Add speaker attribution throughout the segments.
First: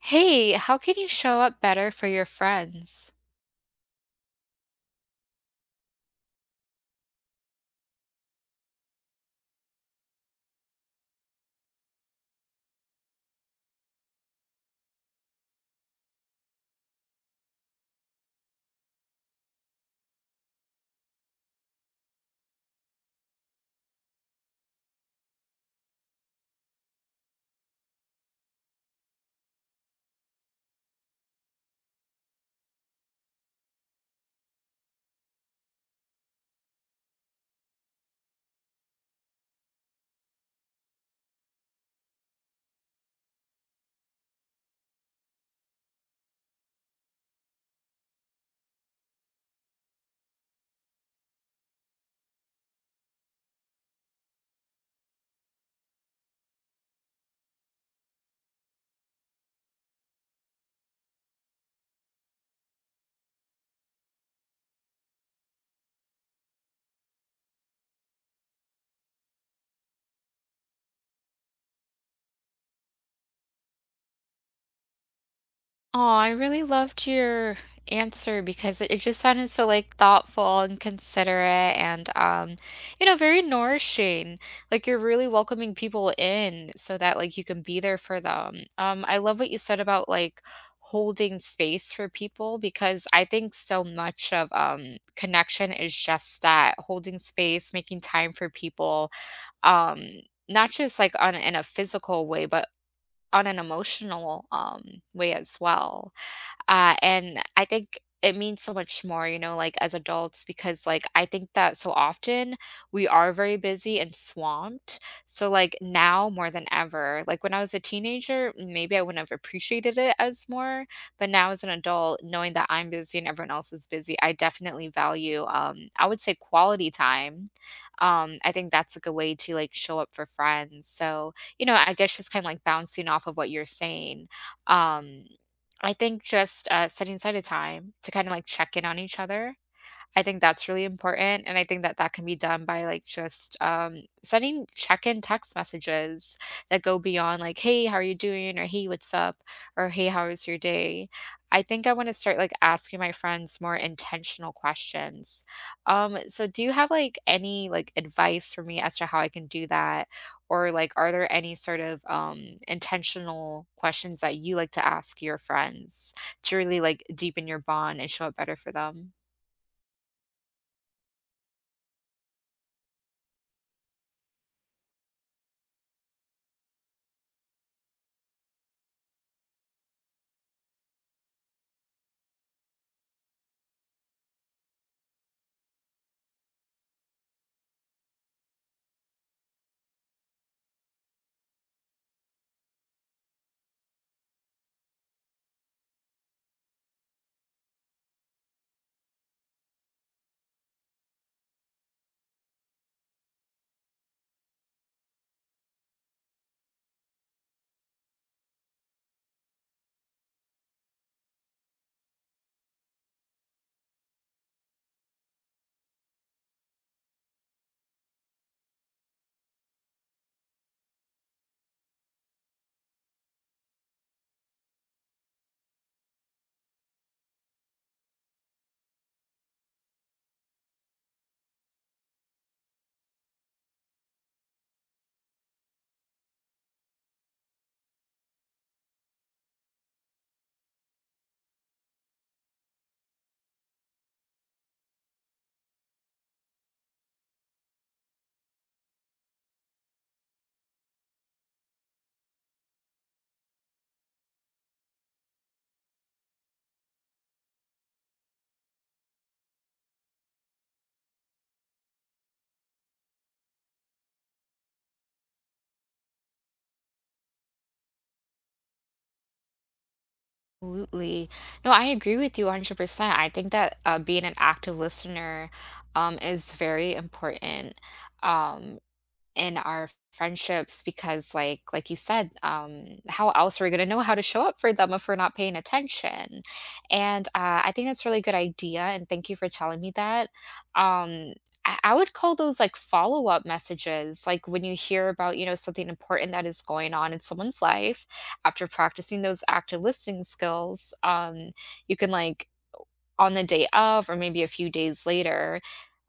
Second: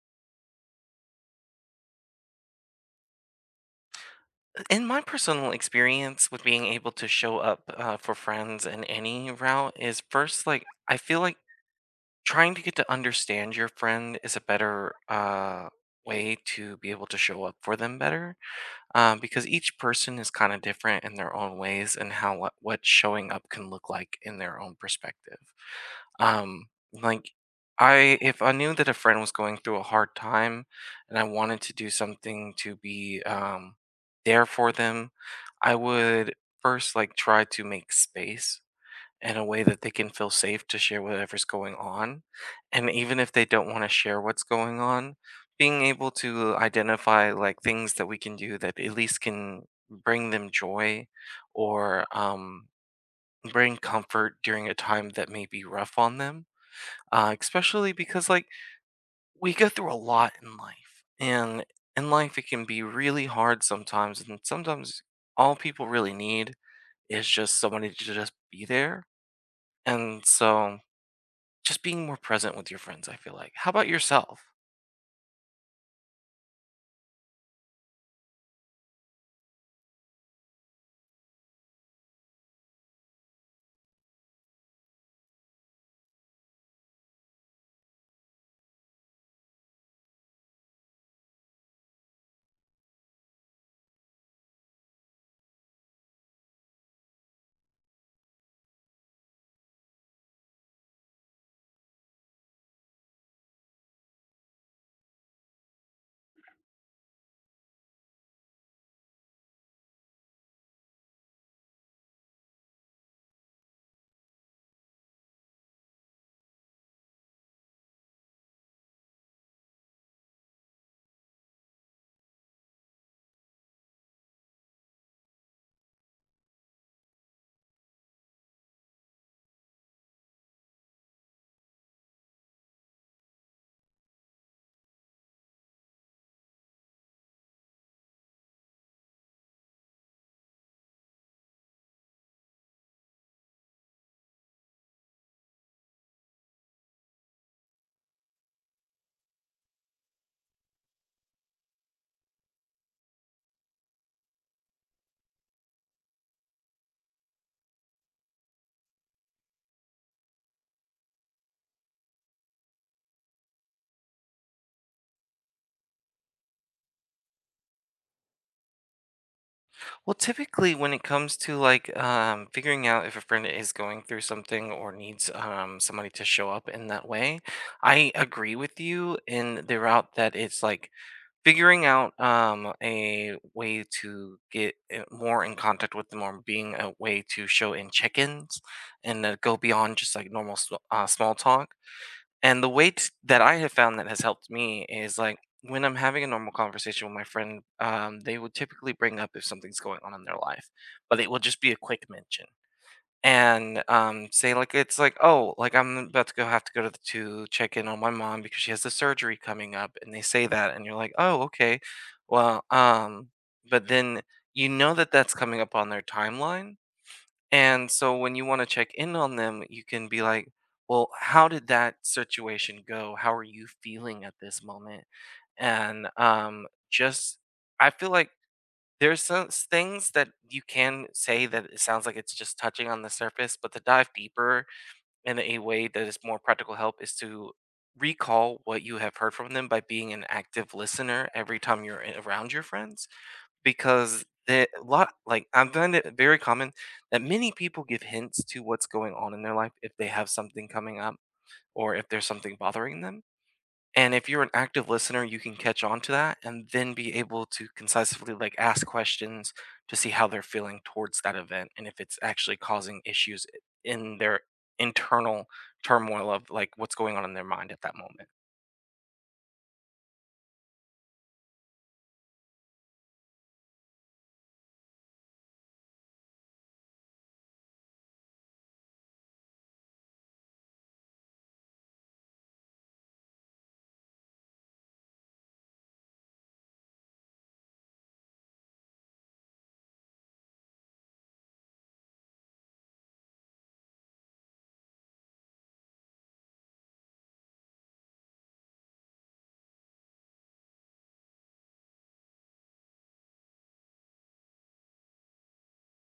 Speaker 1: Hey, how can you show up better for your friends?
Speaker 2: In my personal experience with being able to show up for friends in any route is first like I feel like trying to get to understand your friend is a better way to be able to show up for them better because each person is kind of different in their own ways and how what showing up can look like in their own perspective. Um, like I if I knew that a friend was going through a hard time and I wanted to do something to be there for them, I would first like try to make space in a way that they can feel safe to share whatever's going on. And even if they don't want to share what's going on, being able to identify like things that we can do that at least can bring them joy or bring comfort during a time that may be rough on them especially because like we go through a lot in life, and in life it can be really hard sometimes, and sometimes all people really need is just somebody to just be there. And so just being more present with your friends, I feel like. How about yourself?
Speaker 1: Oh, I really loved your answer because it just sounded so like thoughtful and considerate and you know, very nourishing. Like you're really welcoming people in so that like you can be there for them. I love what you said about like holding space for people because I think so much of connection is just that holding space, making time for people. Um, Not just like on in a physical way, but on an emotional way as well. Uh, and I think it means so much more, you know, like as adults, because like I think that so often we are very busy and swamped. So like now more than ever, like when I was a teenager, maybe I wouldn't have appreciated it as more, but now as an adult, knowing that I'm busy and everyone else is busy, I definitely value I would say quality time. I think that's a good way to like show up for friends. So, you know, I guess just kind of like bouncing off of what you're saying. Um, I think just, setting aside a time to kinda, like, check in on each other. I think that's really important, and I think that that can be done by, like, just, sending check-in text messages that go beyond, like, "Hey, how are you doing?" or "Hey, what's up?" or "Hey, how was your day?" I think I wanna start, like, asking my friends more intentional questions. So do you have, like, any, like, advice for me as to how I can do that? Or, like, are there any sort of, intentional questions that you like to ask your friends to really, like, deepen your bond and show up better for them?
Speaker 2: Well, typically when it comes to like figuring out if a friend is going through something or needs somebody to show up in that way, I agree with you in the route that it's like figuring out a way to get more in contact with them, or being a way to show in check-ins, and go beyond just like normal small talk. And the way that I have found that has helped me is like when I'm having a normal conversation with my friend, they would typically bring up if something's going on in their life, but it will just be a quick mention. And say like it's like, oh, like I'm about to go, have to go to check in on my mom because she has the surgery coming up. And they say that and you're like, oh, okay. Well, but then you know that that's coming up on their timeline. And so when you want to check in on them, you can be like, well, how did that situation go? How are you feeling at this moment? And just, I feel like there's some things that you can say that it sounds like it's just touching on the surface, but to dive deeper in a way that is more practical help is to recall what you have heard from them by being an active listener every time you're around your friends. Because the lot, like, I find it very common that many people give hints to what's going on in their life if they have something coming up or if there's something bothering them. And if you're an active listener, you can catch on to that and then be able to concisely like ask questions to see how they're feeling towards that event and if it's actually causing issues in their internal turmoil of like what's going on in their mind at that moment.
Speaker 1: Absolutely. No, I agree with you 100%. I think that being an active listener is very important. Um, in our friendships because like you said, how else are we going to know how to show up for them if we're not paying attention? And I think that's a really good idea, and thank you for telling me that. um I would call those like follow up messages. Like when you hear about, you know, something important that is going on in someone's life after practicing those active listening skills, you can like on the day of or maybe a few days later,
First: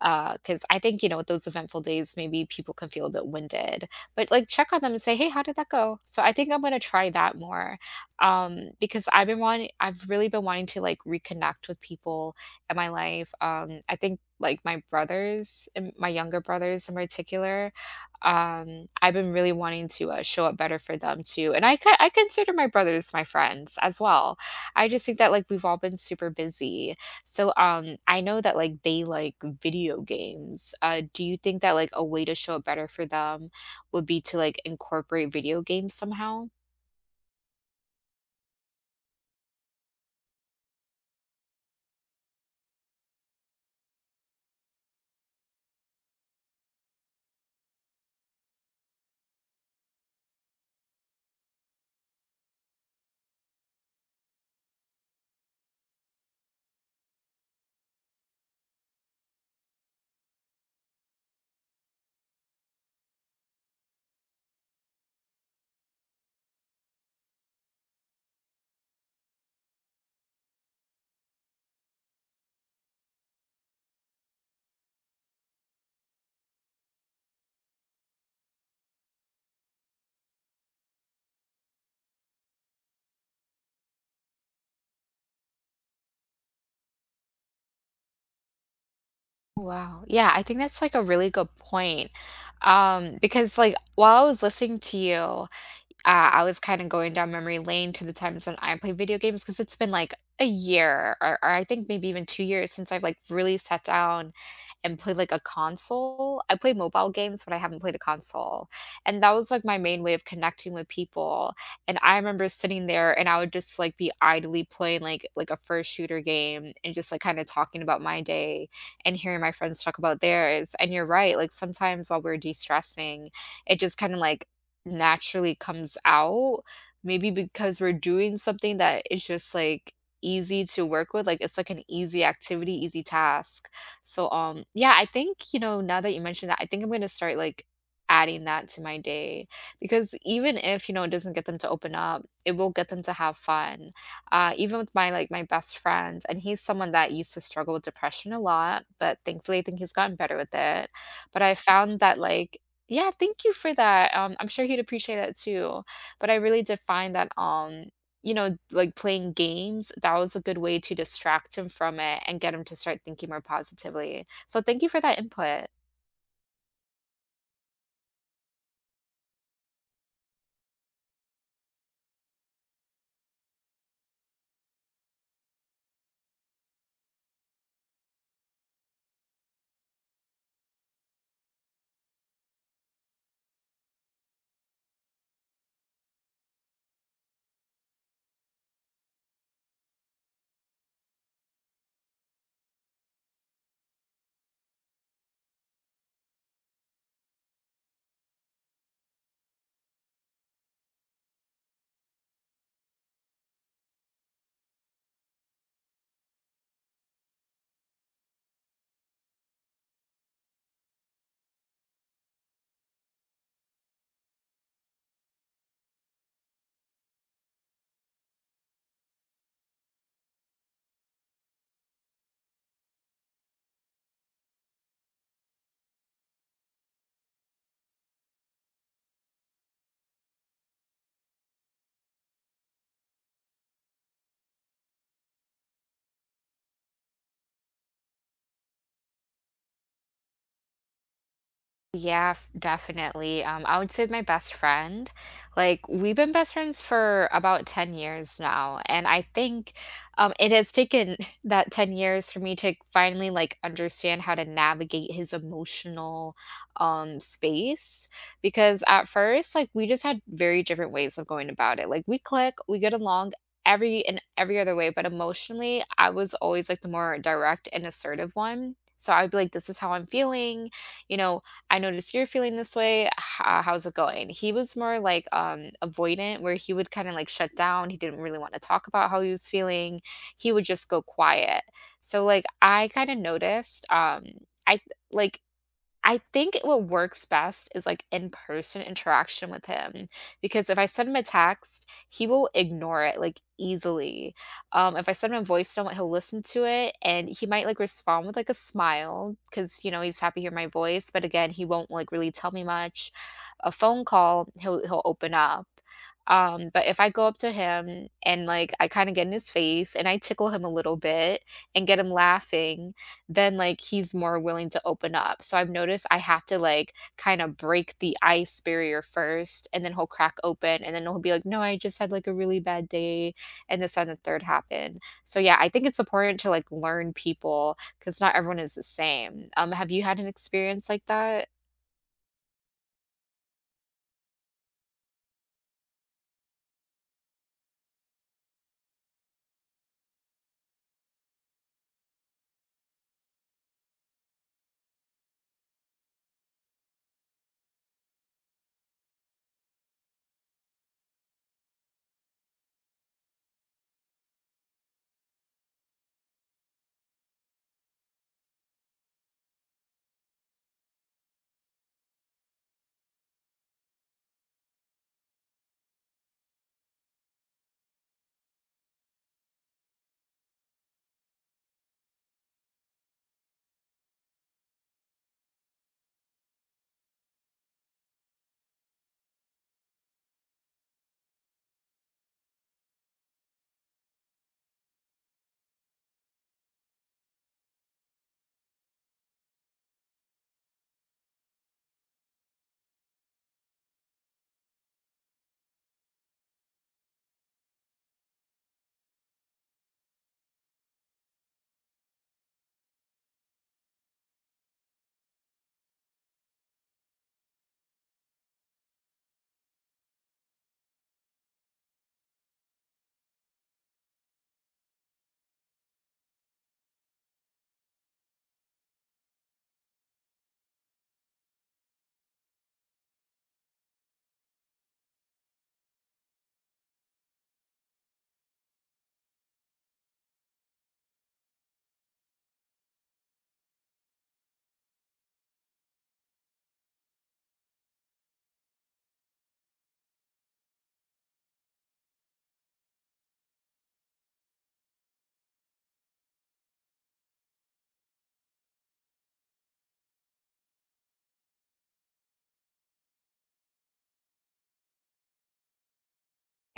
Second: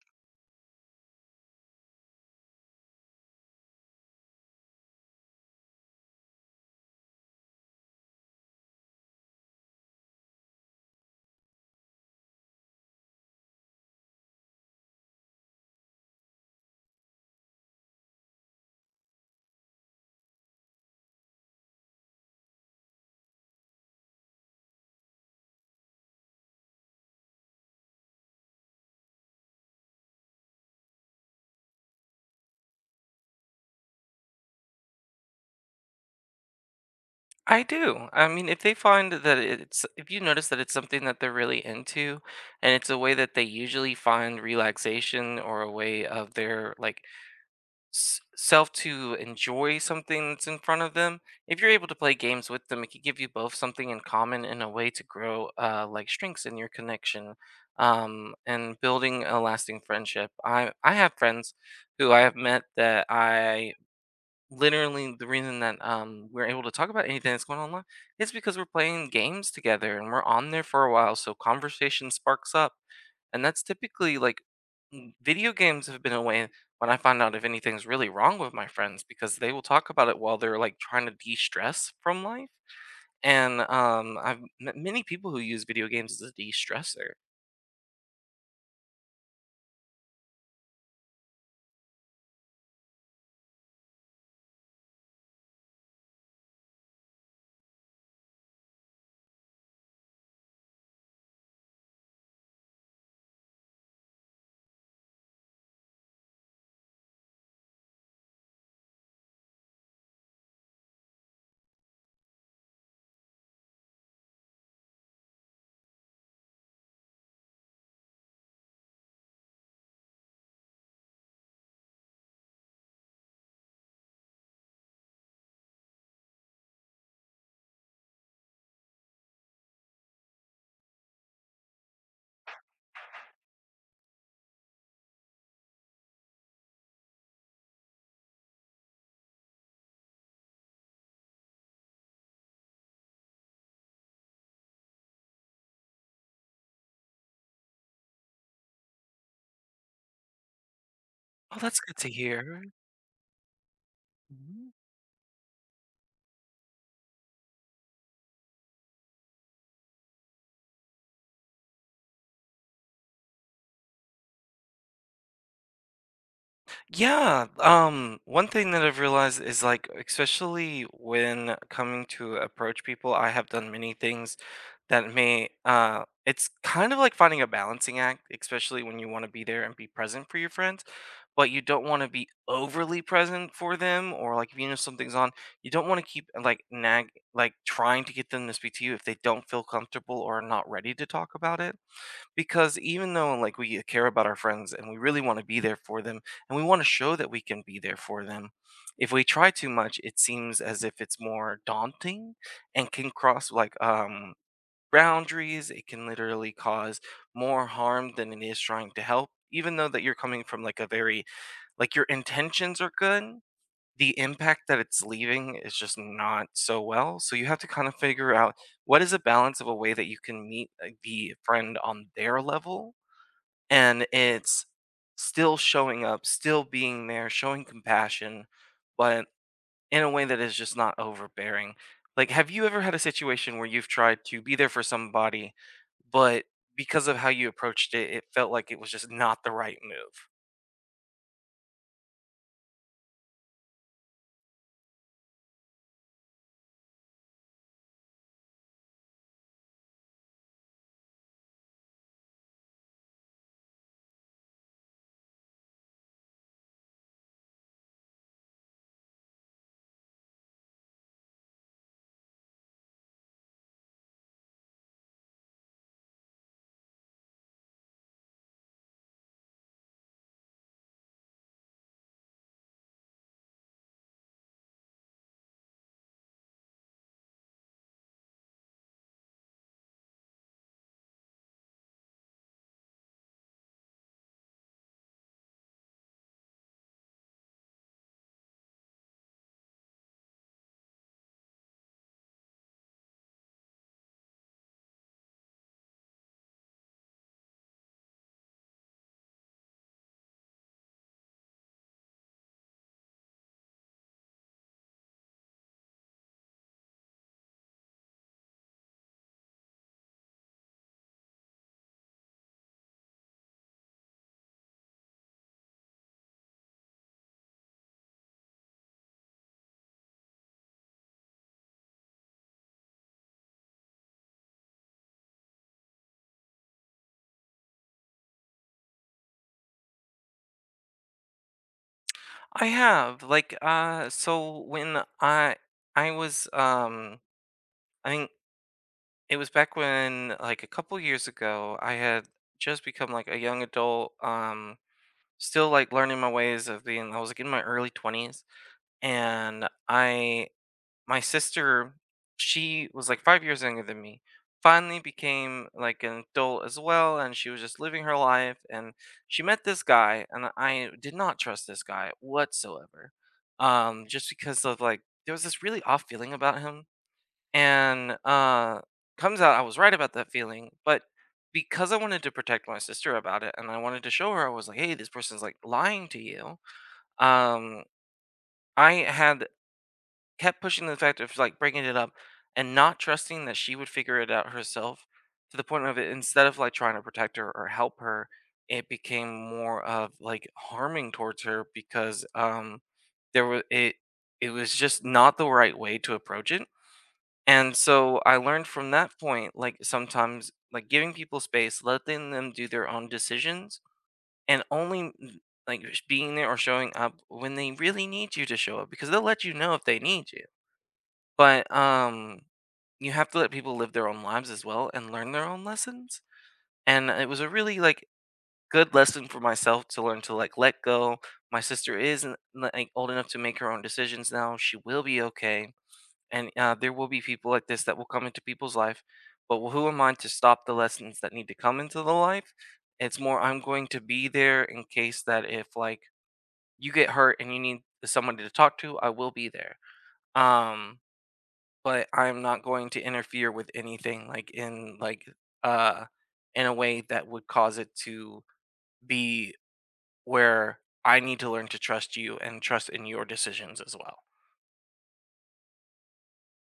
Speaker 1: because I think, you know, with those eventful days, maybe people can feel a bit winded. But, like, check on them and say, "Hey, how did that go?" So I think I'm gonna try that more, because I've really been wanting to, like, reconnect with people in my life. I think, like, my brothers and my younger brothers in particular, I've been really wanting to, show up better for them too, and I consider my brothers my friends as well. I just think that, like, we've all been super busy. So, I know that like they like video games. Do you think that like a way to show it better for them would be to like incorporate video games somehow?
Speaker 2: I do. I mean, if they find that it's, if you notice that it's something that they're really into and it's a way that they usually find relaxation or a way of their like self to enjoy something that's in front of them, if you're able to play games with them it could give you both something in common and a way to grow like strengths in your connection and building a lasting friendship. I have friends who I have met that I literally, the reason that we're able to talk about anything that's going on in life is because we're playing games together and we're on there for a while, so conversation sparks up. And that's typically like, video games have been a way when I find out if anything's really wrong with my friends because they will talk about it while they're like trying to de-stress from life. And I've met many people who use video games as a de-stressor.
Speaker 1: Wow. Yeah, I think that's like a really good point. Because like while I was listening to you, I was kind of going down memory lane to the times when I played video games because it's been like a year or I think maybe even 2 years since I've like really sat down and played like a console. I play mobile games, but I haven't played a console. And that was like my main way of connecting with people. And I remember sitting there, and I would just like be idly playing like a first shooter game and just like kind of talking about my day and hearing my friends talk about theirs. And you're right, like sometimes while we're de-stressing, it just kind of like naturally comes out. Maybe because we're doing something that is just like easy to work with. Like it's like an easy activity, easy task. So yeah, I think, you know, now that you mentioned that, I think I'm gonna start like adding that to my day, because even if you know it doesn't get them to open up, it will get them to have fun. Even with my like my best friend, and he's someone that used to struggle with depression a lot, but thankfully I think he's gotten better with it, but I
Speaker 2: Oh, that's good
Speaker 1: found
Speaker 2: to
Speaker 1: that like
Speaker 2: hear.
Speaker 1: yeah, thank you for that. I'm sure
Speaker 2: Mm-hmm.
Speaker 1: he'd appreciate that too. But I really did find that, you know, like playing games, that was a good way to distract him from it and get him to start thinking more positively. So thank you for that input.
Speaker 2: Yeah, one thing that I've realized is like, especially when coming to approach people, I have done many things that it's kind of like finding a balancing act, especially when you want to be there and be present for your friends, but you don't want to be overly present for them, or like if you know something's on, you don't want to keep like like trying to get them to speak to you if they don't feel comfortable or are not ready to talk about it. Because even though like we care about our friends and we really want to be there for them and we want to show that we can be there for them, if we try too much, it seems as if it's more daunting and can cross like boundaries. It can literally cause more harm than it is trying to help. Even though that you're coming from like a very like your intentions are good, the impact that it's leaving is just not so well. So you have to kind of figure out what is a balance of a way that you can meet the friend on their level, and it's still showing up, still being there, showing compassion, but in a way that is just not overbearing. Like, have you ever had a situation where you've tried to be there for somebody, but because of how you approached it, it felt like it was just not the right move?
Speaker 1: Definitely. I would say my best friend. Like, we've been best friends for about 10 years now, and I think it has taken that 10 years for me to finally like understand how to navigate his emotional space, because at first, like we just had very different ways of going about it. Like we click, we get along every in every other way, but emotionally, I was always like the more direct and assertive one. So I'd be like, this is how I'm feeling, you know, I noticed you're feeling this way. How's it going? He was more like avoidant, where he would kind of like shut down. He didn't really want to talk about how he was feeling. He would just go quiet. So like I kind of noticed. I like I think what works best is like in person interaction with him, because if I send him a text, he will ignore it like easily. If I send him a voice note, he'll listen to it and he might like respond with like a smile because you know he's happy to hear my voice. But again, he won't like really tell me much. A phone call, he'll open up. But if I go up to him and like I kind of get in his face and I tickle him a little bit and get him laughing, then like he's more willing to open up. So I've noticed I have to like kind of break the ice barrier first, and then he'll crack open, and then he'll be like, no, I just had like a really bad day and this and the third happened. So yeah, I think it's important to like learn people because not everyone is the same. Have you had an experience like that?
Speaker 2: I have. Like, so when I was, I think it was back when, like, a couple years ago, I had just become like a young adult. Still like learning my ways of being, I was like in my early 20s. And I my sister, she was like 5 years younger than me, finally became like an adult as well, and she was just living her life and she met this guy, and I did not trust this guy whatsoever, just because of like there was this really off feeling about him. And comes out I was right about that feeling. But because I wanted to protect my sister about it and I wanted to show her, I was like, hey, this person's like lying to you. um I had kept pushing the fact of like bringing it up and not trusting that she would figure it out herself, to the point of it, instead of like trying to protect her or help her, it became more of like harming towards her because there was it it was just not the right way to approach it. And so I learned from that point, like sometimes like giving people space, letting them do their own decisions, and only like being there or showing up when they really need you to show up, because they'll let you know if they need you. But you have to let people live their own lives as well and learn their own lessons. And it was a really like good lesson for myself to learn to like let go. My sister is like old enough to make her own decisions now. She will be okay, and there will be people like this that will come into people's life, but who am I to stop the lessons that need to come into the life? It's more, I'm going to be there in case that if like you get hurt and you need somebody to talk to, I will be there. um but I'm not going to interfere with anything like uh in a way that would cause it to be, where I need to learn to trust you and trust in your decisions as well.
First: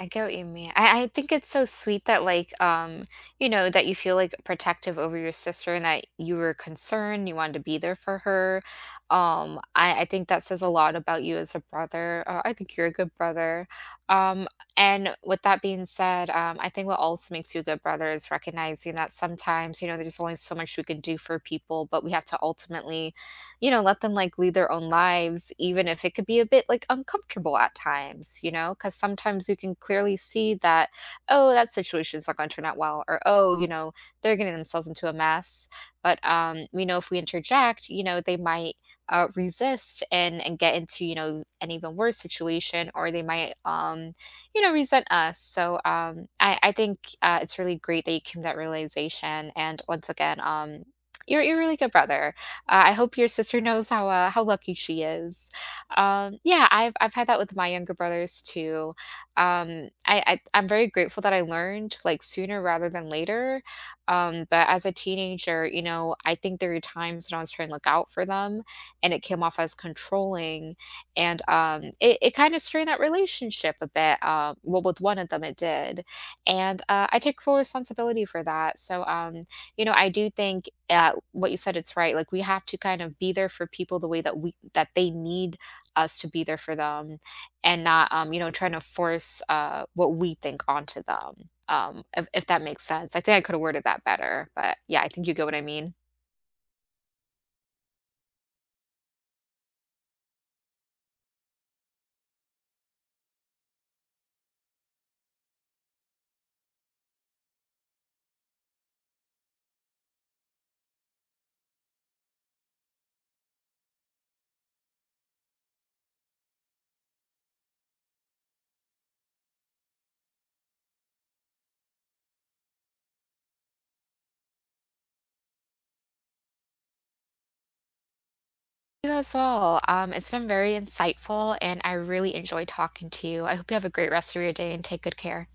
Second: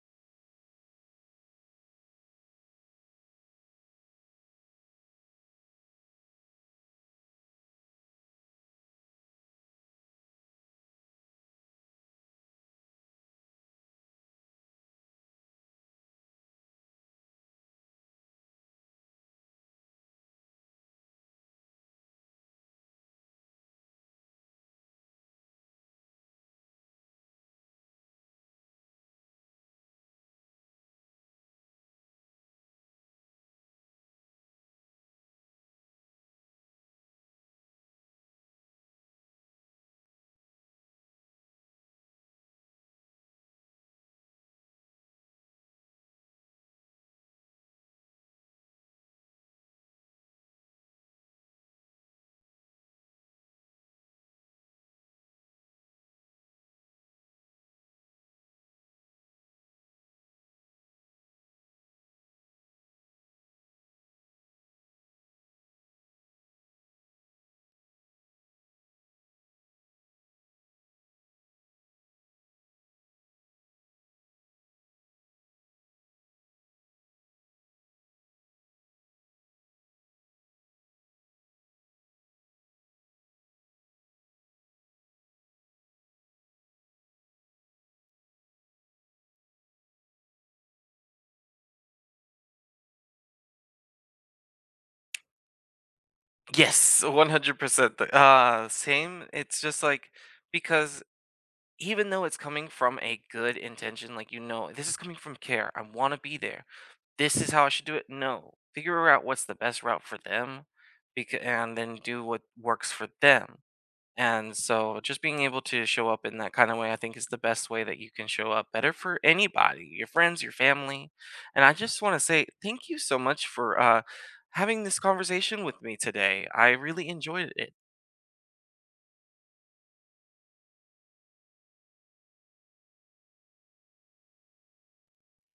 Speaker 1: I get what you mean. I think it's so sweet that like you know that you feel like protective over your sister and that you were concerned, you wanted to be there for her. I think that says a lot about you as a brother. I think you're a good brother. Um and with that being said, I think what also makes you a good brother is recognizing that sometimes, you know, there's only so much we can do for people, but we have to ultimately, you know, let them like lead their own lives, even if it could be a bit like uncomfortable at times, you know, because sometimes you can clearly see that, oh, that situation's not going to turn out well, or oh, you know, they're getting themselves into a mess. But we know if we interject, you know, they might resist and get into you know an even worse situation, or they might you know resent us. So I think it's really great that you came to that realization. And once again, you're a really good brother. I hope your sister knows how lucky she is. Yeah, I've had that with my younger brothers too. I'm very grateful that I learned like sooner rather than later. But as a teenager, you know, I think there were times when I was trying to look out for them, and it came off as controlling, and it kind of strained that relationship a bit. Well, with one of them, it did, and I take full responsibility for that. So you know, I do think what you said, it's right. Like we have to kind of be there for people the way that we that they need us to be there for them, and not you know trying to force what we think onto them. If that makes sense. I think I could have worded that better, but yeah, I think you get what I mean.
Speaker 2: Yes, 100%. The same. It's just like, because even though it's coming from a good intention, like, you know, this is coming from care. I want to be there. This is how I should do it. No, figure out what's the best route for them, because and then do what works for them. And so just being able to show up in that kind of way, I think is the best way that you can show up better for anybody, your friends, your family. And I just want to say thank you so much for having this conversation with me today. I really enjoyed it.
Speaker 1: You as well. It's been very insightful, and I really enjoy talking to you. I hope you have a great rest of your day and take good care.